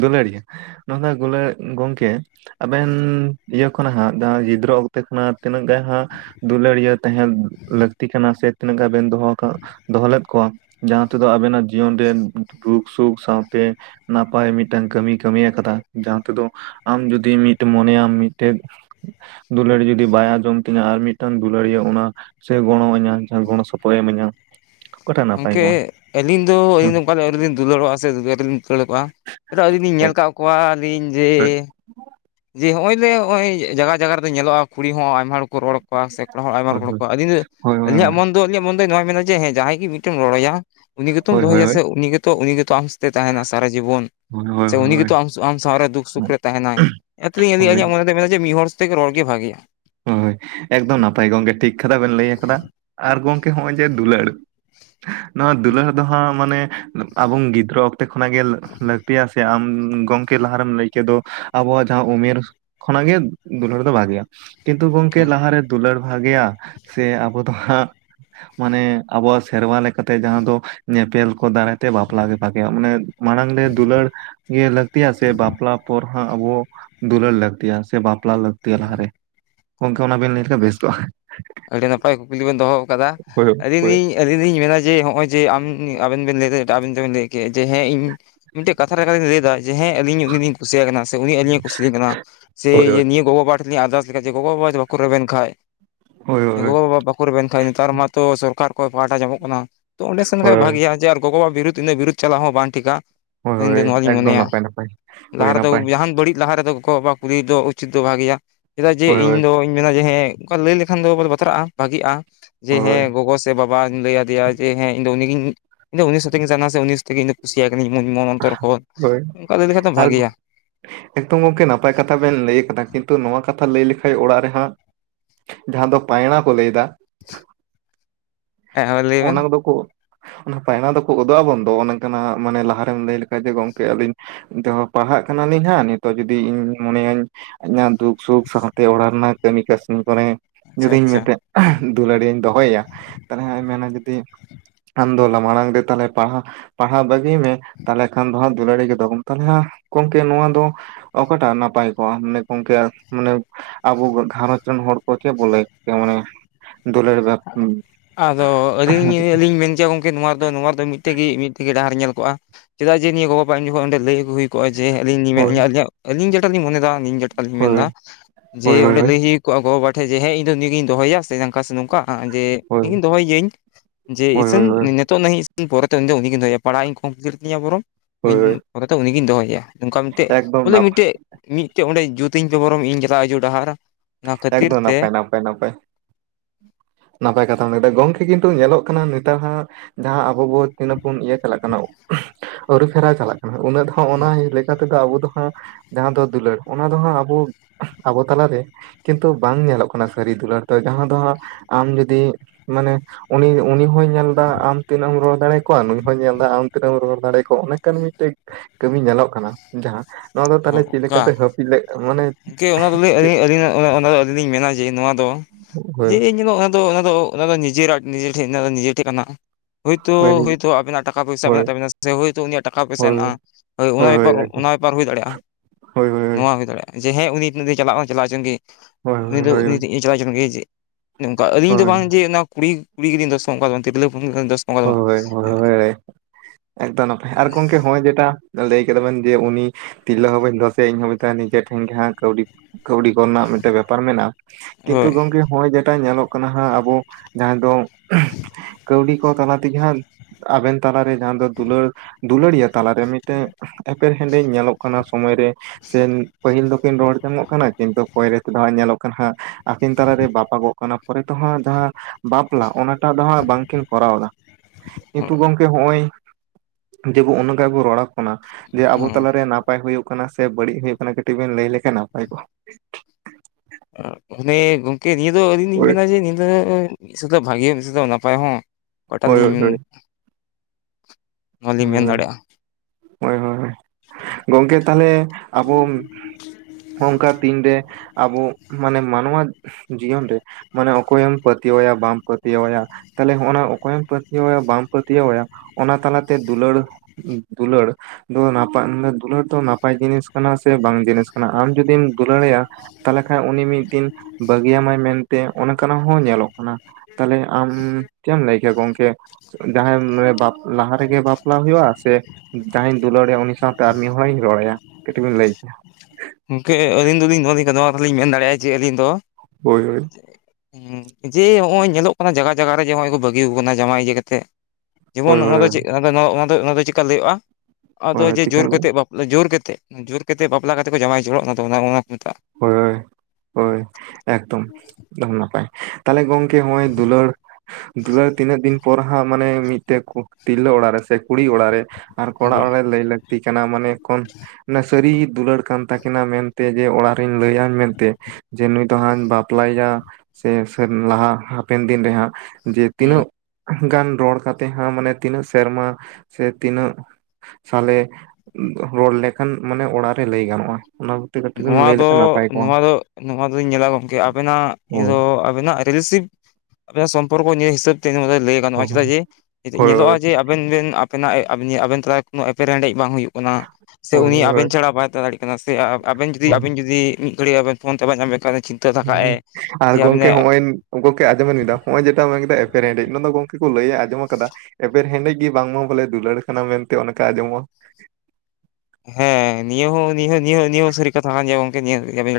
ᱫᱩᱞᱟᱹᱲᱤᱭᱟᱹᱼᱼ ᱱᱚᱣᱟ ᱫᱚ ᱜᱚᱞᱮᱜ ᱜᱚᱝᱠᱮ ᱾ ᱟᱵᱮᱱ ᱤᱭᱟᱹ ᱠᱷᱚᱱᱟᱜ ᱦᱟᱸᱜ ᱜᱤᱫᱽᱨᱟᱹ ᱚᱠᱛᱮ ᱠᱷᱚᱱᱟᱜ ᱛᱤᱱᱟᱹᱜ ᱜᱟᱱᱼᱼ ᱮᱸᱜ, ᱫᱩᱞᱟᱹᱲᱤᱭᱟᱹ ᱛᱟᱦᱮᱸᱱ ᱞᱟᱹᱠᱛᱤ ᱠᱟᱱᱟ ᱥᱮ ᱛᱤᱱᱟᱹᱜ ᱜᱟᱱ ᱵᱮᱱ ᱫᱚᱦᱚ ᱟᱠᱟᱜᱼᱟ? ᱫᱚᱦᱚ ᱞᱮᱫ ᱠᱚᱣᱟ, ᱡᱟᱦᱟᱸ ᱛᱮᱫᱚ ᱟᱵᱮᱱᱟᱜ ᱡᱤᱭᱚᱱ ᱨᱮ ᱫᱩᱠ ᱥᱩᱠ ᱥᱟᱶᱛᱮᱼᱼ ᱱᱟᱯᱟᱭ ᱢᱤᱫᱴᱟᱝ ᱠᱟᱹᱢᱤᱭ ᱠᱟᱹᱢᱤ ᱟᱠᱟᱫᱟ, ᱡᱟᱦᱟᱸ ᱛᱮᱫᱚᱼᱼ ᱟᱢ ᱡᱩᱫᱤ ᱱᱤᱛ ᱢᱚᱱᱮᱭᱟᱢ ᱢᱤᱫᱴᱮᱡ ᱫᱩᱞᱟᱹᱲᱤᱭᱟᱹ ᱡᱩᱫᱤ ᱵᱟᱭ ᱟᱸᱡᱚᱢᱼᱼ ᱛᱤᱧᱟ ᱟᱨ ᱢᱤᱫᱴᱟᱝ ᱫᱩᱞᱟᱹᱲᱤᱭᱟᱹ ᱚᱱᱟ, ᱥᱮ ᱜᱚᱲᱚ ᱟᱹᱧᱟ ᱡᱟᱦᱟᱸ ᱜᱚᱲᱚ ᱥᱚᱯᱚᱦᱚᱫ ᱮ ᱤᱢᱟᱹᱧᱟ ᱾ ᱜᱚᱢᱠᱮ ᱟᱹᱞᱤᱧ ᱫᱚ, ᱟᱹᱞᱤᱧ ᱦᱳᱭ ᱫᱚ ᱚᱱᱠᱟ ᱟᱹᱣᱨᱤ ᱞᱤᱧ ᱫᱩᱞᱟᱹᱲᱚᱜᱼᱟ ᱥᱮᱼᱼ ᱟᱹᱲ ᱠᱚᱣᱟ, ᱮᱴᱟᱜ ᱟᱹᱞᱤ ᱞᱤᱧ ᱦᱳᱭ ᱧᱮᱞ ᱟᱠᱟᱫ ᱠᱚᱣᱟᱞᱤᱧ ᱡᱮᱼᱼ ᱦᱳᱭ ᱡᱮ ᱱᱚᱜ ᱚᱭ ᱡᱮ ᱱᱚᱜ ᱚᱭ ᱡᱟᱭᱜᱟ ᱡᱟᱭᱜᱟ ᱨᱮᱫᱚ ᱧᱮᱞᱚᱜᱼᱟ, ᱠᱩᱲᱤ ᱦᱚᱸ ᱟᱭᱢᱟ ᱦᱚᱲᱼᱼ ᱨᱚᱲ ᱠᱚᱣᱟ ᱥᱮ ᱠᱚᱲᱟ ᱦᱚᱲ ᱟᱭᱢᱟ ᱨᱚᱲ ᱦᱳᱭ ᱠᱚᱣᱟ ᱟᱹᱞᱤᱧ ᱦᱳᱭ ᱫᱚᱞᱤᱧ ᱦᱳᱭ ᱢᱚᱱ ᱫᱚ ᱢᱚᱱ ᱫᱚ ᱠᱨᱚᱲᱚ ᱯᱟᱥ [unintelligible] ᱟᱭᱢᱟ ᱦᱚᱲ ᱠᱚ ᱤᱧᱟᱜ ᱢᱚᱱ ᱫᱚ ᱤᱧᱟ ᱢᱚᱱ ᱫᱚ ᱱᱚᱣᱟ ᱢᱮᱱᱟ ᱡᱮ ᱡᱟᱦᱟᱸᱭ ᱜᱮᱼᱼ ᱨᱚᱲᱭᱟ ᱩᱱᱤ ᱜᱮᱛᱚᱢ ᱦᱳᱭ ᱦᱳᱭ ᱫᱚᱦᱮᱭᱟ ᱥᱮ ᱦᱳᱭ ᱩᱱᱤ ᱜᱮᱛᱚ ᱩᱱᱤ ᱜᱮᱚ ᱟᱢ, ᱛᱮ ᱛᱟᱦᱮᱱᱟ ᱥᱟᱨᱟ ᱡᱤᱵᱚᱱ ᱦᱳᱭ ᱥᱮ ᱩᱱᱤ ᱜᱮᱛᱚ ᱟᱢ ᱟᱢ ᱥᱟᱶᱨᱮ ᱫᱩᱠ ᱥᱩᱠ ᱨᱮ ᱛᱟᱦᱮᱱᱟᱭ ᱾ ᱮ ᱦᱳᱭ ᱦᱳᱭ ᱛᱚᱞᱤᱧ ᱢᱚᱱᱮ ᱢᱮᱱᱟ ᱢᱤᱫ ᱦᱚᱲ ᱥᱜᱮ ᱨᱚᱲ ᱜᱮ ᱵᱷᱟᱹᱜᱮᱜᱭᱟ ᱾ ᱦᱳᱭᱳᱭ ᱮᱠᱫᱚᱢ ᱱᱟᱯᱟᱭ ᱜᱚᱢᱠᱮ ᱴᱷᱤᱠ ᱠᱟᱛᱷᱟ ᱵᱮᱱ ᱞᱟᱹᱭ ᱟᱠᱟᱫᱟ ᱟᱨ ᱜᱚᱢᱠᱮ ᱱᱚᱜᱼᱚᱭ ᱡᱮ ᱫᱩᱞᱟᱹᱲ, ᱱᱚᱣᱟ ᱫᱩᱞᱟᱹᱲ ᱫᱚ ᱦᱟᱸᱜ ᱢᱟᱱᱮ ᱟᱵᱚ ᱜᱤᱫᱽᱨᱟᱹ ᱚᱠᱛᱚ, [inaudible] ᱠᱷᱚᱱᱟᱜ ᱜᱮ ᱞᱟᱹᱠᱛᱤᱭᱟ ᱥᱮ ᱟᱢ ᱜᱚᱝᱠᱮ, ᱞᱟᱦᱟᱨᱮᱢ ᱞᱟᱹᱭ ᱠᱮᱫ ᱫᱚ ᱟᱵᱚᱣᱟᱜ ᱡᱟᱦᱟᱸ ᱩᱢᱮᱨ ᱠᱷᱚᱱᱟᱜ ᱜᱮ ᱫᱩᱞᱟᱹᱲ ᱫᱚ ᱵᱷᱟᱜᱮᱭᱟ ᱾ ᱠᱤᱱᱛᱩ ᱜᱚᱝᱠᱮ ᱦᱮᱸ ᱞᱟᱦᱟᱨᱮ ᱫᱩᱞᱟᱹᱲ ᱵᱷᱟᱜᱮᱭᱟ ᱥᱮ ᱟᱵᱚ ᱫᱚ ᱦᱟᱸᱜ, ᱢᱟᱱᱮ ᱟᱵᱚᱣᱟᱜ ᱥᱮᱨᱣᱟ ᱞᱮᱠᱟᱛᱮ ᱡᱟᱦᱟᱸ ᱫᱚ ᱧᱮᱯᱮᱞ ᱠᱚ ᱫᱟᱨᱟᱭ, ᱛᱮ ᱵᱟᱯᱞᱟᱟᱜ ᱜᱮ ᱵᱷᱟᱜᱮᱭᱟ, ᱢᱟᱱᱮ ᱢᱟᱲᱟᱝ ᱨᱮ ᱫᱩᱞᱟᱹᱲ ᱜᱮᱭ ᱞᱟᱹᱠᱛᱤᱭᱟ ᱥᱮ ᱵᱟᱯᱞᱟ ᱯᱚᱨ? ᱦᱸ ᱟᱵᱚ ᱫᱩᱞᱦᱟᱹᱲ ᱞᱟᱜᱛᱤᱭᱟ ᱥᱮ ᱵᱟᱯᱞᱟ ᱞᱟᱜᱛᱤ ᱞᱟᱦᱟᱨᱮ, ᱜᱚᱢᱠᱮ ᱚᱱᱟ ᱵᱮᱤᱱ ᱞᱟᱹᱭ ᱞᱮᱠᱷᱟᱱᱡ ᱵᱮᱥ ᱠᱚᱜᱼᱟ? ᱟᱹᱰᱤ ᱱᱟᱯᱟᱭ ᱠᱩᱠᱞᱤ ᱵᱱ ᱫᱚᱦᱚ ᱟᱠᱟᱫᱟ ᱦᱳᱭ ᱟᱹᱞᱤᱧ ᱦᱳᱭ ᱞᱤᱧ, ᱟᱹᱞᱤᱧ ᱞᱤᱧ ᱢᱮᱱᱟ ᱡᱮ ᱱᱚᱜᱼᱚᱭ ᱡᱮ ᱟᱢ ᱟᱵᱮᱱ ᱵᱮᱱ ᱞᱟᱹᱭ ᱫᱟᱲᱮ ᱟᱵᱮᱱ ᱫᱚᱵᱮᱱ ᱞᱟᱹᱭ ᱠᱮᱫᱼᱟ ᱡᱮ ᱦᱮᱸ ᱤᱧ, ᱢᱤᱫᱴᱮᱡ ᱠᱟᱛᱷᱟ ᱞᱮᱠᱟᱞᱤᱧ ᱞᱟᱹᱭᱫᱟ ᱡᱮᱸ ᱦᱮ ᱟᱞᱤᱧᱚᱜᱧᱼᱼ ᱠᱩᱥᱤᱭᱟᱭ ᱠᱟᱱᱟ ᱥᱮ ᱩᱱᱤᱭ ᱟᱹᱞᱤᱧᱮ ᱠᱩᱥᱞᱤ ᱠᱟᱱᱟ ᱥᱮ ᱦᱳᱭ ᱦᱳᱭ ᱱᱤᱭᱟᱹ ᱜᱚᱜᱚ ᱵᱟᱵᱟ ᱟᱨᱫᱟᱥ, ᱡᱮ ᱜᱚᱼᱵᱟ ᱫᱚ ᱵᱟᱠᱚ ᱨᱮᱵᱮᱱ ᱠᱷᱟᱡ, ᱦᱳᱭ ᱦᱳᱭ ᱜᱚᱜᱚᱼᱵᱟᱵᱟ ᱵᱟᱠᱚ ᱨᱮᱵᱮᱱ ᱠᱷᱟᱡ ᱱᱮᱛᱟᱨ ᱢᱟᱛᱚ ᱥᱚᱨᱠᱟᱨ ᱠᱷᱚᱱᱚᱡ ᱯᱟᱦᱴᱟ ᱧᱟᱢᱚᱜ ᱠᱟᱱᱟ ᱾ ᱛᱚ ᱚᱸᱰᱮᱱ ᱠᱷᱡ ᱦᱳᱭ ᱵᱷᱟᱜᱮᱭᱟ ᱡᱮ ᱟᱨ ᱜᱚᱜᱼᱵᱟ ᱵᱤᱨᱩᱫ ᱤᱱᱟᱹ ᱵᱤᱨᱩᱫᱽ ᱪᱟᱞᱟ ᱦᱚᱸ ᱵᱟᱝ ᱴᱷᱤᱠᱟ ᱾ ᱦᱳᱭ ᱟᱹᱞᱤᱧ ᱫᱚ ᱦᱳᱭ ᱱᱚᱣᱟ ᱞᱤᱧ ᱮᱠᱫᱚᱢ ᱢᱚᱱᱮᱭᱟ ᱱᱟᱯᱟᱭ ᱱᱟᱯᱟᱭ ᱦᱳᱭ ᱞᱟᱦᱟ ᱨᱮᱫᱚ ᱱᱟᱯᱟᱭ ᱡᱟᱦᱟᱱ ᱵᱟᱹᱲᱤᱡ ᱞᱟᱦᱟ ᱨᱮᱫᱚ ᱜᱚᱵᱟ, ᱯᱩᱞᱤ ᱫᱚ ᱩᱪᱤᱛ ᱫᱚ ᱵᱷᱟᱜᱮᱭᱟ ᱪᱮᱫᱟᱜ ᱡᱮ ᱦᱳᱭ ᱦᱳᱭ ᱤᱧ ᱫᱚᱧ ᱢᱮᱱᱟ ᱡᱮᱸ ᱚᱱᱠᱟ ᱞᱟᱹᱭ, ᱠᱷᱟᱱ ᱫᱚ ᱵᱟᱛᱨᱟᱜᱼᱟ ᱵᱷᱟᱹᱜᱤᱜᱼᱟ ᱡᱮ ᱦᱳᱭ ᱦᱮᱸ ᱜᱚᱜᱚ ᱥᱮ ᱵᱟᱵᱟᱧ ᱞᱟᱹᱭ ᱟᱫᱮᱭᱟ ᱡᱮ ᱤᱧ ᱩᱱᱤᱜᱤᱧᱼᱼ ᱤᱧᱫᱚ ᱩᱱᱤ ᱥᱟᱛᱮᱜ ᱜᱧ ᱪᱟᱱᱟ ᱥᱮ ᱩᱱᱤ ᱥᱟᱶᱛᱮᱜᱮ ᱤᱧ ᱠᱩᱥᱤᱭᱟᱜ ᱠᱟᱹᱱᱟᱧ ᱢᱚᱱᱚᱨ ᱠᱚ ᱦᱳᱭ ᱚᱱᱠᱟ ᱞᱟᱹᱭ ᱞᱮᱠᱷᱟᱱ ᱫᱚ ᱟᱨ ᱵᱷᱟᱜᱮᱭᱟ ᱾ ᱮᱠᱫᱚᱢ ᱜᱚᱝᱠᱮ ᱱᱟᱯᱟᱭ ᱠᱟᱛᱷᱟ ᱵᱮᱱ ᱞᱟᱹᱭ ᱟᱠᱟᱫᱟ ᱠᱤᱱᱛᱩ ᱱᱚᱣᱟ ᱠᱟᱛᱷᱟ ᱞᱟᱹᱭ ᱞᱮᱠᱟᱱ ᱚᱲᱟᱜ ᱨᱮᱦᱟᱸ, ᱡᱟᱦᱟᱸ ᱫᱚ ᱯᱟᱭᱲᱟ ᱠᱚ ᱞᱟᱹᱭ ᱮᱫᱟ ᱾ [unintelligible] ᱦᱮᱸ ᱦᱮᱸ ᱞᱟᱹᱭ ᱵᱮᱱ ᱚᱱᱟ ᱠᱚᱫᱚᱠᱚ, ᱚᱱᱟ ᱯᱟᱭᱱᱟ ᱫᱚᱠᱚ ᱩᱫᱚᱜ ᱟᱵᱚᱱᱫᱚ ᱚᱱᱠᱟᱱᱟᱜ ᱢᱟᱱᱮ ᱞᱟᱦᱟᱨᱮᱢ ᱞᱟᱹᱭ ᱞᱮᱠᱷᱷᱟᱡᱮ ᱜᱚᱝᱠᱮ ᱟᱹᱞᱤᱧ, ᱮᱦ ᱯᱟᱲᱦᱟᱜ ᱠᱟᱱᱟᱞᱤᱧ ᱦᱟᱸᱜ ᱱᱤᱛᱚᱜ ᱡᱩᱚᱫᱤ ᱤᱧ ᱢᱚᱱᱮᱭᱟᱹᱧ, ᱫᱩᱠ ᱥᱩᱠ ᱥᱟᱶᱛᱮ ᱚᱲᱟᱜ ᱨᱮᱱᱟᱜ ᱠᱟᱹᱢᱤ ᱠᱟᱹᱥᱱᱤ ᱠᱚᱨᱮ ᱟᱪᱪᱷᱟ ᱡᱩᱫᱤᱧ ᱟᱪᱪᱷᱟ ᱢᱮᱛᱟᱜ, ᱫᱩᱞᱟᱹᱲᱤᱭᱟᱹᱧ ᱫᱚᱦᱚᱭᱮᱭᱟ ᱛᱟᱦᱞᱮᱜ ᱤᱧ ᱢᱮᱱᱟ ᱡᱩᱫᱤ, ᱟᱢᱫᱚᱞᱟ ᱢᱟᱲᱟᱝ ᱛᱮ ᱛᱟᱞᱮ ᱯᱟᱲᱟ᱾ ᱯᱟᱲᱦᱟᱣ ᱵᱟᱹᱜᱤᱭ ᱢᱮ ᱛᱟᱦᱚᱞᱮ ᱠᱷᱟᱱ ᱫᱚ ᱦᱟᱸᱜ ᱫᱩᱞᱟᱹᱲᱤ ᱜᱚᱫᱚᱜ ᱛᱟᱦᱚᱞᱮ ᱦ ᱜᱚᱢᱠᱮ ᱱᱚᱣᱟ ᱫᱚ, ᱚᱠᱟᱴᱟᱜ ᱱᱟᱯᱟᱭ ᱠᱚᱜᱼᱟ ᱢᱟᱱᱮ ᱜᱚᱝᱠᱮ ᱢᱟᱱᱮ? ᱟᱵᱚ ᱜᱷᱟᱨᱚᱸᱡᱽ ᱨᱮᱱ ᱦᱚᱲ ᱠᱚ ᱪᱮ ᱵᱮ ᱢᱟᱱᱮᱼᱼ ᱫᱩᱞᱟᱹᱲ [inaudible] ᱟᱫᱚ ᱟᱹᱞᱤᱧ ᱟᱹᱞᱤᱧ ᱢᱮᱱ ᱠᱮᱭᱟ ᱜᱚᱝᱠᱮ ᱱᱚᱣᱟ ᱱᱚᱣᱟ ᱢᱤᱫᱮ ᱢᱤᱫ ᱜᱮ ᱰᱟᱦᱟᱨ ᱧᱮᱞ ᱠᱚᱜ ᱪᱮᱫᱟᱜ ᱡᱮ ᱱᱤᱭᱟᱹ ᱜ ᱵᱟᱵᱟ ᱩᱱ ᱡᱚᱠᱷᱚᱱ ᱚᱰᱮ ᱞᱟᱹᱭ ᱟᱹᱜᱩ ᱦᱩᱭ ᱠᱚᱼᱟ ᱾ ᱠᱚᱜᱼᱟ ᱡᱮ ᱟᱹᱞᱤᱧ ᱦᱳᱭ ᱟᱹᱞᱤᱧ ᱡᱮᱴᱟ ᱞᱤᱧ ᱢᱚᱱᱮᱫᱟ ᱟᱹᱞᱤᱧ ᱡᱮᱴᱟ ᱞᱤᱧ ᱢᱮᱱᱫᱟ ᱦᱳᱭ ᱡᱮ ᱦᱳᱭ ᱦᱳᱭ ᱚᱸᱰᱮ ᱦᱳᱭ ᱞᱟᱹᱭ ᱦᱩᱭᱩᱜᱼᱟ ᱜᱚ ᱵᱟᱵᱟ ᱴᱷᱮᱡ ᱦᱮᱸ ᱤᱧ ᱫᱚ ᱱᱩᱭ ᱜᱮᱧ ᱫᱚᱦᱚᱭᱮᱭᱟ ᱥᱮ ᱦᱟᱝᱠᱟ ᱥᱮ ᱱᱚᱝᱠᱟ ᱡᱮ ᱦᱳᱭ ᱤᱧ ᱫᱚᱦᱚᱭᱮᱭᱟᱹᱧ ᱡᱮ ᱦᱳᱭ ᱦᱳᱭ ᱤᱥᱤᱱ ᱦᱳᱭ ᱱᱤᱛᱚᱜ ᱱᱟᱦ ᱤᱥᱤᱱ ᱯᱚᱨᱮ ᱫᱚ ᱩᱱᱤ ᱜᱤᱧ ᱫᱚᱦᱚᱭᱮᱭᱟ ᱯᱟᱹᱲᱦᱟᱹᱜ ᱤᱧ ᱠᱚᱢᱯᱞᱤᱴ ᱛᱤᱧᱟᱹ ᱵᱚᱨᱚᱝ ᱦᱳᱭ ᱤᱧ ᱦᱳᱭ ᱯᱚᱨᱮᱛᱮ ᱩᱱᱤᱜᱤᱧ ᱫᱚᱦᱚᱭᱮᱭᱟ ᱱᱚᱝᱠᱟ ᱢᱤᱫᱴᱮᱡ ᱮᱠᱫᱚᱢ ᱵᱚᱞᱮ ᱱᱟᱯᱟᱭ ᱢᱤᱫᱴᱮᱡ ᱢᱤᱫᱴᱮᱱ ᱚᱸᱰᱮ ᱡᱩᱛᱤᱧ ᱯᱮ ᱵᱚᱨᱚᱢ ᱤᱧ ᱪᱟᱞᱟᱜ ᱦᱤᱡᱩᱜ ᱰᱟᱸᱦᱟᱨᱼᱼ ᱮᱠᱫᱚᱢ ᱱᱟᱯᱟᱭ ᱱᱟᱯᱟᱭ ᱱᱟᱯᱟᱭ ᱱᱟᱯᱟᱭ ᱠᱟᱛᱷᱟᱢ ᱞᱟᱹᱭ ᱫᱟ ᱜᱚᱢᱠᱮ ᱠᱤᱱᱛᱩ ᱛᱚ, ᱧᱮᱞᱚᱜ ᱠᱟᱱᱟ ᱱᱮᱛᱟᱨ ᱦᱟᱸᱜ, ᱡᱟᱦᱟᱸ ᱟᱵᱚ ᱵᱚ, ᱛᱤᱱᱟᱹ ᱵᱚᱱ ᱤᱭᱟᱹ ᱪᱟᱞᱟᱜ ᱠᱟᱱᱟ, ᱷᱩᱸᱜ ᱟᱹᱨᱩᱯᱷᱮᱨᱟᱣ ᱪᱟᱞᱟᱜ ᱠᱟᱱᱟ ᱩᱱᱟᱹᱛ ᱦᱚᱸ ᱚᱱᱟ ᱞᱮᱠᱟ ᱛᱮᱫᱚ, ᱟᱵᱚ ᱫᱚ ᱟᱸᱻᱡᱟᱦᱟᱸ ᱫᱚ ᱫᱩᱞᱟᱹᱲ, ᱚᱱᱟ ᱫᱚ ᱦᱟᱸᱜ, ᱮᱸᱷ ᱟᱵᱚ, ᱟᱵᱚ ᱛᱟᱞᱟᱨᱮ ᱠᱤᱱᱛᱩ, ᱵᱟᱝ ᱧᱮᱞᱚᱜ ᱠᱟᱱᱟ ᱥᱟᱹᱨᱤ ᱫᱩᱞᱟᱹᱲ ᱫᱚ, ᱡᱟᱦᱟᱸ ᱫᱚ ᱦᱟᱸᱜ, ᱟᱢ ᱡᱩᱫᱤ, ᱢᱟᱱᱮ ᱩᱱᱤ, ᱩᱱᱤ ᱦᱚᱭ ᱧᱮᱞ ᱮᱫᱟ, ᱟᱢ ᱛᱤᱱᱟᱹᱜ ᱮᱢ, ᱨᱚᱲ ᱫᱟᱲᱮᱭᱟᱠᱚᱣᱟ, ᱱᱩᱭ ᱦᱚᱭ ᱧᱮᱞ ᱮᱫᱟ, ᱟᱢ ᱛᱤᱱᱟᱹᱜ ᱮᱢ, ᱨᱚᱲ ᱫᱟᱲᱮᱭᱟᱠᱚᱣᱟ, ᱚᱱᱮᱠᱟᱱ ᱢᱤᱫᱴᱮᱡ ᱠᱟᱹᱢᱤ ᱧᱮᱞᱚᱜ ᱠᱟᱱᱟ, ᱡᱟᱦᱟᱸ ᱱᱚᱣᱟ ᱫᱚ ᱚᱸᱻ ᱛᱟᱦᱚᱞᱮ ᱪᱮᱫ ᱚᱱᱠᱟ, ᱞᱮᱠᱟᱛᱮ ᱦᱟᱹᱯᱤᱫ ᱞᱮ ᱢᱟᱱᱮ ᱜᱚᱢᱠᱮ, ᱚᱱᱟ ᱫᱚ ᱟᱹᱞᱤᱧ, ᱟᱹᱞᱤᱧ ᱟᱹᱞᱤᱧ, ᱫᱚ ᱟᱹᱞᱤᱧ ᱞᱤᱧ ᱢᱮᱱᱟ, ᱡᱮ, ᱱᱚᱣᱟ ᱫᱚ ᱦᱳᱭ ᱡᱮ, ᱤᱧ ᱧᱮᱞᱚᱜ, ᱚᱱᱟ ᱫᱚ, ᱚᱱᱟ ᱚᱱᱟ ᱫᱚ, ᱱᱤᱡᱮᱨᱟᱜ, ᱱᱤᱡᱮᱨ ᱴᱷᱮᱡ, ᱚᱱᱟ ᱫᱚ, ᱱᱤᱡᱮᱨ ᱴᱷᱮᱱ ᱠᱟᱱᱟ ᱦᱳᱭ ᱛᱳ, ᱦᱳᱭᱛᱳ ᱟᱹᱵᱤᱱᱟᱜ ᱴᱟᱠᱟ ᱯᱚᱭᱥᱟ ᱦᱳᱭ ᱢᱮᱱᱟᱜ ᱛᱟᱵᱮᱱᱟ, ᱥᱮ ᱦᱳᱭᱛᱳ ᱩᱱᱤᱭᱟᱜ, ᱴᱟᱠᱟ ᱯᱚᱭᱥᱟ ᱦᱳᱭ ᱢᱮᱱᱟᱜᱼᱟ ᱦᱳᱭ, ᱚᱱᱟ ᱵᱮᱯᱟᱨ, ᱚᱱᱟ ᱵᱮᱯᱟᱨ ᱦᱩᱭ ᱫᱟᱲᱮᱭᱟᱜᱼᱟ ᱦᱳᱭ ᱦᱳᱭ ᱟᱦᱼᱱᱚᱣᱟ ᱦᱩᱭ ᱫᱟᱲᱮᱭᱟᱜᱼᱟ, ᱡᱮ, ᱦᱮᱸ ᱩᱱᱤ ᱛᱤᱱᱟᱹᱜ ᱫᱤᱱ ᱪᱟᱞᱟᱜᱼᱟ, ᱪᱟᱞᱟᱣ ᱦᱚᱪᱚ ᱜᱮ ᱦᱳᱭ ᱦᱳᱭ ᱩᱱᱤ ᱫᱚ ᱩᱱᱤ ᱦᱳᱭ ᱛᱷᱮᱡ, ᱪᱟᱞᱟᱣ ᱦᱚᱪᱚ ᱮᱱ ᱜᱮ, ᱡᱮ ᱱᱚᱝᱠᱟ ᱟᱹᱞᱤᱧ ᱫᱚ ᱵᱟᱝ ᱡᱮ ᱚᱱᱟ ᱠᱩᱲᱤ ᱠᱩᱲᱤ ᱜᱤᱞᱤᱧ ᱫᱚᱥ ᱠᱚ, ᱚᱱᱠᱟ ᱫᱚ ᱵᱟᱝ, ᱛᱤᱨᱞᱟᱹ ᱦᱚᱯᱚᱱ ᱜᱮᱞᱟᱝ ᱫᱳᱥ ᱠᱚᱣᱟ ᱚᱱᱠᱟ ᱫᱚ ᱵᱟᱝ᱾ ᱦᱳᱭ, ᱦᱳᱭ, ᱮᱠᱫᱚᱢ ᱱᱟᱯᱟᱭ ᱟᱨ ᱜᱚᱝᱠᱮ, ᱦᱚᱸᱜᱼᱚᱭ ᱡᱮᱴᱟ ᱞᱟᱹᱭ ᱠᱮᱫᱟᱵᱮᱱ ᱡᱮ, ᱩᱱᱤ ᱛᱤᱨᱞᱟᱹ ᱦᱚᱸ ᱵᱟᱹᱧ ᱫᱳᱥᱮᱭᱟ, ᱤᱧ ᱦᱚᱸ ᱵᱟᱧ ᱛᱟᱦᱮᱸᱱᱟ, ᱱᱤᱡᱮ ᱴᱷᱮᱱ ᱜᱮ ᱦᱟᱸᱜ, ᱠᱟᱹᱣᱰᱤ, ᱠᱟᱹᱣᱰᱤ ᱵᱚᱞ ᱨᱮᱱᱟᱜ ᱢᱤᱫᱴᱮᱱ ᱵᱮᱯᱟᱨ ᱢᱮᱱᱟᱜᱼᱟ, ᱠᱤᱱᱛᱩ ᱦᱳᱭ ᱜᱚᱝᱠᱮ, ᱦᱚᱜᱼᱚᱸᱭ ᱡᱮᱴᱟ ᱧᱮᱞᱚᱜ ᱠᱟᱱᱟ ᱦᱟᱸᱜ, ᱟᱵᱚ ᱡᱟᱦᱟᱸ ᱫᱚ ᱩᱸᱷᱻ ᱦᱟᱸᱜ, ᱠᱟᱹᱣᱰᱤ ᱠᱚ ᱛᱟᱞᱟ ᱛᱮᱜᱮ ᱦᱟᱸᱜ, ᱟᱵᱮᱱ ᱛᱟᱞᱟᱨᱮ ᱡᱟᱦᱟᱸ ᱫᱚ, ᱫᱩᱞᱟᱹᱲ ᱫᱩᱞᱟᱹᱲᱤᱭᱟᱹ ᱛᱟᱞᱟᱨᱮ ᱢᱤᱫᱴᱮᱡ, ᱮᱯᱮᱨᱦᱮᱸᱰᱮᱡ ᱧᱮᱞᱚᱜ ᱠᱟᱱᱟ, ᱥᱚᱢᱚᱭ ᱨᱮ ᱥᱮᱱ ᱯᱟᱹᱦᱤᱞ ᱫᱚᱠᱤᱱ ᱨᱚᱲ ᱡᱚᱱᱚᱜ ᱠᱟᱱᱟ, ᱠᱤᱱᱛᱩ ᱯᱭᱚᱨᱮ ᱛᱮᱫᱚ, ᱧᱮᱞᱚᱜ ᱠᱟᱱᱟ ᱦᱟᱸᱜ, ᱟᱹᱠᱤᱱ ᱛᱟᱞᱟᱨᱮ ᱵᱟᱯᱟᱜᱚᱜ ᱠᱟᱱᱟ ᱾ ᱯᱚᱨᱮ ᱛᱮᱦᱚᱸ, ᱡᱟᱦᱟᱸ ᱵᱟᱯᱞᱟ, ᱚᱱᱟᱴᱟᱜ ᱫᱚ ᱦᱟᱸᱜ, ᱵᱟᱝᱠᱤᱱ ᱠᱚᱨᱟᱣ ᱮᱫᱟ ᱾ ᱠᱤᱱᱛᱩ ᱜᱚᱝᱠᱮ, ᱦᱚᱸᱜᱼᱚᱭ ᱡᱮ ᱵᱚ ᱚᱱᱠᱟ ᱵᱚ ᱨᱚᱲᱟ ᱡᱮ, ᱟᱵᱚ ᱛᱟᱞᱟᱨᱮ, ᱱᱟᱯᱟᱭ ᱦᱩᱭᱩᱜ ᱠᱟᱱᱟ, ᱥᱮ ᱵᱟᱹᱲᱤᱡ ᱦᱩᱭᱩᱜ ᱠᱟᱱᱟ, ᱠᱟᱹᱴᱤᱡ, ᱵᱮᱱ ᱞᱟᱹᱭ ᱞᱮᱠᱷᱟᱱ ᱱᱟᱯᱟᱭ ᱠᱚᱜᱼᱟ ᱾ ᱟ ᱼ, ᱚᱱᱮ ᱜᱚᱝᱠᱮ ᱱᱤᱭᱟᱹ ᱫᱚ, ᱟᱹᱞᱤᱧ ᱞᱤᱧ ᱦᱳᱭ ᱢᱮᱱᱟ, ᱡᱮ, ᱱᱤᱭᱟᱹ ᱫᱚ ᱢᱤᱫ ᱥᱮᱫ ᱫᱚ ᱵᱷᱟᱸᱜᱮᱭᱟ, ᱢᱤᱫ ᱥᱮᱫ ᱫᱚ ᱱᱟᱯᱟᱭ ᱦᱚᱸ, ᱚᱠᱟᱴᱟᱜ ᱦᱳᱭ ᱞᱤᱧ ᱦᱳᱭ ᱱᱚᱣᱟ ᱞᱤᱧ ᱢᱮᱱ ᱦᱳᱭ ᱫᱟᱲᱮᱭᱟᱜᱼᱟ ᱾ ᱦᱳᱭ ᱦᱚᱭ ᱦᱳᱭ, ᱜᱚᱝᱠᱮ ᱛᱟᱦᱟᱞᱮ ᱟᱵᱚ ᱚᱱᱠᱟ ᱛᱤᱱᱨᱮ, ᱟᱵᱚ ᱢᱟᱱᱮ, ᱢᱟᱱᱣᱟᱹ ᱡᱤᱭᱚᱱ ᱨᱮ ᱢᱟᱱᱮ, ᱚᱠᱚᱭᱮᱢ ᱯᱟᱹᱛᱭᱟᱹᱟᱭᱟ, ᱵᱟᱢ ᱯᱟᱹᱛᱭᱟᱹᱟᱭᱟ, ᱛᱟᱦᱚᱞᱮ, ᱚᱠᱚᱭᱮᱢ ᱯᱟᱹᱛᱭᱟᱹᱟᱭᱟ, ᱵᱟᱢ ᱯᱟᱹᱛᱭᱟᱹᱟᱭᱟ, ᱚᱱᱟ ᱛᱟᱞᱟᱛᱮ ᱫᱩᱞᱟᱹᱲ ᱫᱩᱞᱟᱹᱲ, ᱫᱚ ᱱᱟᱯᱟᱭ ᱫᱩᱞᱟᱹᱲ ᱫᱚ ᱱᱟᱯᱟᱭ ᱡᱤᱱᱤᱥ ᱠᱟᱱᱟ, ᱥᱮ ᱵᱟᱝ ᱡᱤᱱᱤᱥ ᱠᱟᱱᱟ, ᱟᱢ ᱡᱩᱫᱤᱢ ᱫᱩᱞᱟᱹᱲ ᱟᱭᱟ ᱛᱟᱦᱟᱞᱮ, ᱠᱷᱟᱡ ᱩᱱᱤ ᱢᱤᱫ ᱫᱤᱱ, ᱵᱟᱹᱜᱤᱭᱟᱢᱟᱭ ᱢᱮᱱᱛᱮ, ᱚᱱᱠᱟᱱᱟᱜ ᱦᱚᱸ ᱧᱮᱞᱚᱜ ᱠᱟᱱᱟ ᱾ ᱛᱟᱦᱟᱞᱮ, ᱟᱢ ᱪᱮᱫ ᱮᱢ ᱞᱟᱹᱭ ᱠᱮᱭᱟ ᱜᱚᱝᱠᱮ? ᱡᱟᱦᱟᱸᱭ ᱞᱟᱦᱟ ᱨᱮᱜᱮ ᱵᱟᱯᱞᱟ ᱦᱩᱭᱩᱜᱼᱟ, ᱥᱮ ᱡᱟᱦᱟᱸᱭᱤᱧ ᱫᱩᱞᱟᱹᱲ ᱟᱭᱟ, ᱩᱱᱤ ᱥᱟᱶᱛᱮ ᱟᱨ ᱢᱤᱫ ᱦᱚᱲᱤᱧ ᱨᱚᱲ ᱟᱭᱟ, ᱠᱟᱹᱴᱤᱡ ᱵᱤᱱ ᱞᱟᱹᱭ ᱠᱮᱭᱟ ᱾ ᱜᱚᱝᱠᱮ, ᱟᱹᱞᱤᱧ ᱫᱚᱞᱤᱧ, [unintelligible] ᱱᱚᱣᱟᱞᱤᱧ ᱢᱮᱱ ᱫᱟᱲᱮᱭᱟᱜᱼᱟ, ᱡᱮ ᱟᱹᱞᱤᱧ ᱫᱚ ᱦᱳᱭ ᱦᱳᱭ ᱾ ᱡᱮ ᱦᱚᱸᱜᱼᱚᱭ ᱧᱮᱞᱚᱜ ᱠᱟᱱᱟ, ᱡᱟᱭᱜᱟ ᱡᱟᱭᱜᱟ ᱨᱮ, ᱦᱚᱸᱜᱼᱚᱭ ᱠᱚ, ᱵᱟᱹᱜᱤ ᱭᱟᱠᱚ ᱠᱟᱱᱟ, ᱡᱟᱢᱟᱭ ᱤᱭᱟᱹ ᱠᱟᱛᱮ ᱦᱳᱭ ᱡᱮᱢᱚᱱ ᱚᱱᱟ ᱦᱳᱭ ᱫᱚ, ᱱᱚᱣᱟ ᱫᱚ ᱪᱮᱫ ᱚᱱᱟ ᱫᱚ ᱪᱮᱫᱠᱟ ᱞᱟᱹᱭ ᱚᱜᱼᱟ, ᱦᱳᱭ ᱟᱫᱚ ᱦᱳᱭ ᱡᱮ ᱡᱳᱨ ᱴᱷᱤᱠᱟᱹᱱ ᱦᱳᱭ ᱠᱟᱛᱮ ᱵᱟᱯ ᱡᱳᱨ ᱠᱟᱛᱮᱫ, ᱡᱳᱨ ᱠᱟᱛᱮᱫ ᱵᱟᱯᱞᱟ ᱠᱟᱛᱮ ᱠᱚ, ᱡᱟᱶᱟᱭ ᱪᱟᱵᱟᱜ ᱠᱟᱱᱟ, ᱛᱟᱵᱚ ᱚᱱᱟ, ᱚᱱᱟ ᱠᱚ ᱢᱮᱛᱟᱜᱼᱟ ᱾ ᱦᱳᱭ, ᱦᱳᱭ, ᱦᱚᱭ ᱮᱠᱫᱚᱢ, ᱮᱠᱫᱚᱢ ᱱᱟᱯᱟᱭ ᱾ ᱛᱟᱦᱟᱞᱮ, ᱜᱚᱝ ᱝᱠᱮ ᱦᱚᱸᱜᱼᱚᱭ, ᱫᱩᱞᱟᱹᱲ, ᱫᱩᱞᱟᱹᱲ ᱛᱤᱱᱟᱹᱜ ᱫᱤᱱ ᱯᱚᱨ ᱦᱟᱸᱜ, ᱢᱟᱱᱮ ᱢᱤᱫᱴᱮᱡ ᱛᱤᱨᱞᱟᱹ ᱚᱸᱴᱲᱟᱜ ᱨᱮ, ᱥᱮ ᱠᱩᱲᱤ ᱚᱲᱟᱜ ᱨᱮ, ᱟᱨ ᱠᱚᱲᱟ ᱦᱳᱭ ᱚᱲᱟᱜ ᱨᱮ, ᱞᱟᱹᱭ ᱞᱮ ᱞᱟᱹᱠᱛᱤ ᱠᱟᱱᱟ ᱾ ᱢᱟᱱᱮ ᱮᱠᱷᱚᱱ, ᱥᱟᱹᱨᱤ ᱫᱩᱞᱟᱹᱲ ᱠᱟᱱ ᱛᱟᱹᱠᱤᱱᱟ, ᱢᱮᱱᱛᱮ ᱡᱮ, ᱚᱲᱟᱜ ᱯᱤᱭᱟᱧ ᱞᱟᱹᱭᱟᱧ ᱢᱮᱱᱛᱮ, ᱡᱮ ᱱᱩᱭ ᱫᱚ ᱦᱟᱸᱜ, ᱤᱧ ᱵᱟᱯᱞᱟ ᱭᱮᱭᱟ ᱥᱮ ᱥᱮᱨ ᱞᱟᱦᱟ, ᱦᱟᱯᱮᱱ ᱫᱤᱱ ᱨᱮ ᱦᱟᱸᱜ, ᱡᱮ ᱦᱩᱸ ᱛᱤᱱᱟᱹᱜ ᱜᱟᱱ ᱨᱚᱲ ᱠᱟᱛᱮᱜ ᱦᱟᱸᱜ ᱢᱟᱱᱮ ᱛᱤᱱᱟᱹᱜ ᱥᱮᱨᱢᱟ ᱥᱮ ᱛᱤᱱᱟᱹᱜ, ᱥᱟᱞᱮ ᱨᱚᱲ ᱞᱮᱠᱷᱟᱱ ᱢᱟᱱᱮ ᱚᱲᱟᱜ ᱨᱮ ᱞᱟᱹᱭ ᱜᱟᱱᱚᱜ-ᱟ᱾ ᱚᱱᱟ ᱵᱚᱛᱮ ᱠᱟᱹᱴᱤᱡ ᱵᱮᱱ ᱞᱟᱹᱭ ᱞᱮᱠᱷᱟᱱ -ᱛᱳᱜ ᱱᱟᱯᱟᱭ ᱠᱚᱜᱼᱟ ᱱᱚᱣᱟ ᱫᱚ ᱱᱚᱣᱟ ᱫᱩᱧ ᱧᱮᱞᱟ ᱜᱚᱝᱠᱮ ᱟᱵᱮᱱᱟᱜ ᱦᱳᱭ ᱤᱭᱟᱹᱫᱚ ᱟᱵᱮᱱᱟᱜ ᱨᱤᱥᱤᱯᱴ ᱟᱵᱮᱱᱟᱜ ᱥᱚᱢᱯᱚᱨᱠᱚ ᱧᱮᱞ ᱦᱤᱥᱟᱹᱵᱽ ᱛᱮ ᱞᱟᱹᱭ ᱜᱟᱱᱚᱜ-ᱟ ᱪᱮᱫᱟᱜ ᱡᱮ ᱱᱤᱛᱚᱜ ᱦᱳᱭ ᱧᱮᱞᱚᱜ-ᱟ ᱡᱮ ᱟ- -ᱟᱵᱮᱱ ᱵᱮᱱ ᱟᱯᱮᱱᱟᱜ ᱟᱵᱮᱱ ᱛᱚᱞᱟ ᱨᱮ ᱠᱳᱱᱳ ᱮᱯᱮᱨᱦᱮᱸᱰᱮᱡ ᱵᱟᱝ ᱦᱩᱭᱩᱜ ᱠᱟᱱᱟ᱾ ᱥᱮ ᱦᱳᱭ ᱩᱱᱤ ᱦᱳᱭ ᱟᱵᱮᱱ ᱪᱷᱟᱲᱟ ᱵᱟᱭ ᱛᱟᱦᱮᱸ ᱫᱟᱲᱮᱭᱟᱜ ᱠᱟᱱᱟ ᱥᱮ ᱟᱵᱮᱱ ᱡᱩᱫᱤ ᱦᱳᱭ ᱟᱵᱮᱱ ᱡᱩᱫᱤ ᱢᱤᱫ ᱜᱷᱟᱹᱲᱤᱡ ᱟᱵᱮᱱ ᱯᱷᱳᱱ ᱛᱮ ᱵᱟᱭ ᱧᱟᱢ ᱵᱤᱱ ᱠᱷᱟᱱᱮ ᱪᱤᱱ- ᱦᱩᱭ ᱟᱨ ᱜᱚᱝᱠᱮ ᱦᱚᱜ-ᱚᱭ ᱩᱱᱠᱩ ᱠᱮ ᱟᱫᱚ ᱵᱮᱱ ᱞᱮᱫᱟ ᱱᱚᱜ-ᱚᱭ ᱡᱮᱴᱟ ᱢᱮᱱ ᱠᱮᱫᱟ ᱮᱯᱮᱨᱦᱮᱸᱰᱮᱡ ᱱᱚᱣᱟ ᱫᱚ ᱜᱚᱝᱠᱮ ᱠᱚ ᱞᱟᱹᱭᱟ ᱟᱸᱡᱚᱢ ᱠᱟᱫᱟ ᱮᱯᱮᱨ-ᱦᱮᱸᱰᱮᱡ -ᱵᱟᱝᱢᱟ ᱵᱚᱞᱮ ᱫᱩᱞᱟᱹᱲ ᱠᱟᱱᱟ ᱢᱮᱱᱛᱮ ᱚᱱᱠᱟ ᱟᱸᱡᱚᱢᱚᱜᱼᱟ᱾ ᱦᱮᱸ ᱱᱤᱭᱟᱹ ᱦᱚᱸ ᱱᱤᱭᱟᱹ ᱱᱤᱭᱟᱹ ᱦᱚᱸ ᱱᱤᱭᱟᱹ ᱦᱚᱸ ᱥᱟᱹᱨᱤ ᱠᱟᱛᱷᱟ ᱠᱟᱱ ᱜᱮᱭᱟ ᱡᱮ ᱜᱚᱝᱠᱮ ᱧᱮᱞᱮᱫ ᱜᱮᱭᱟᱵᱤᱱ᱾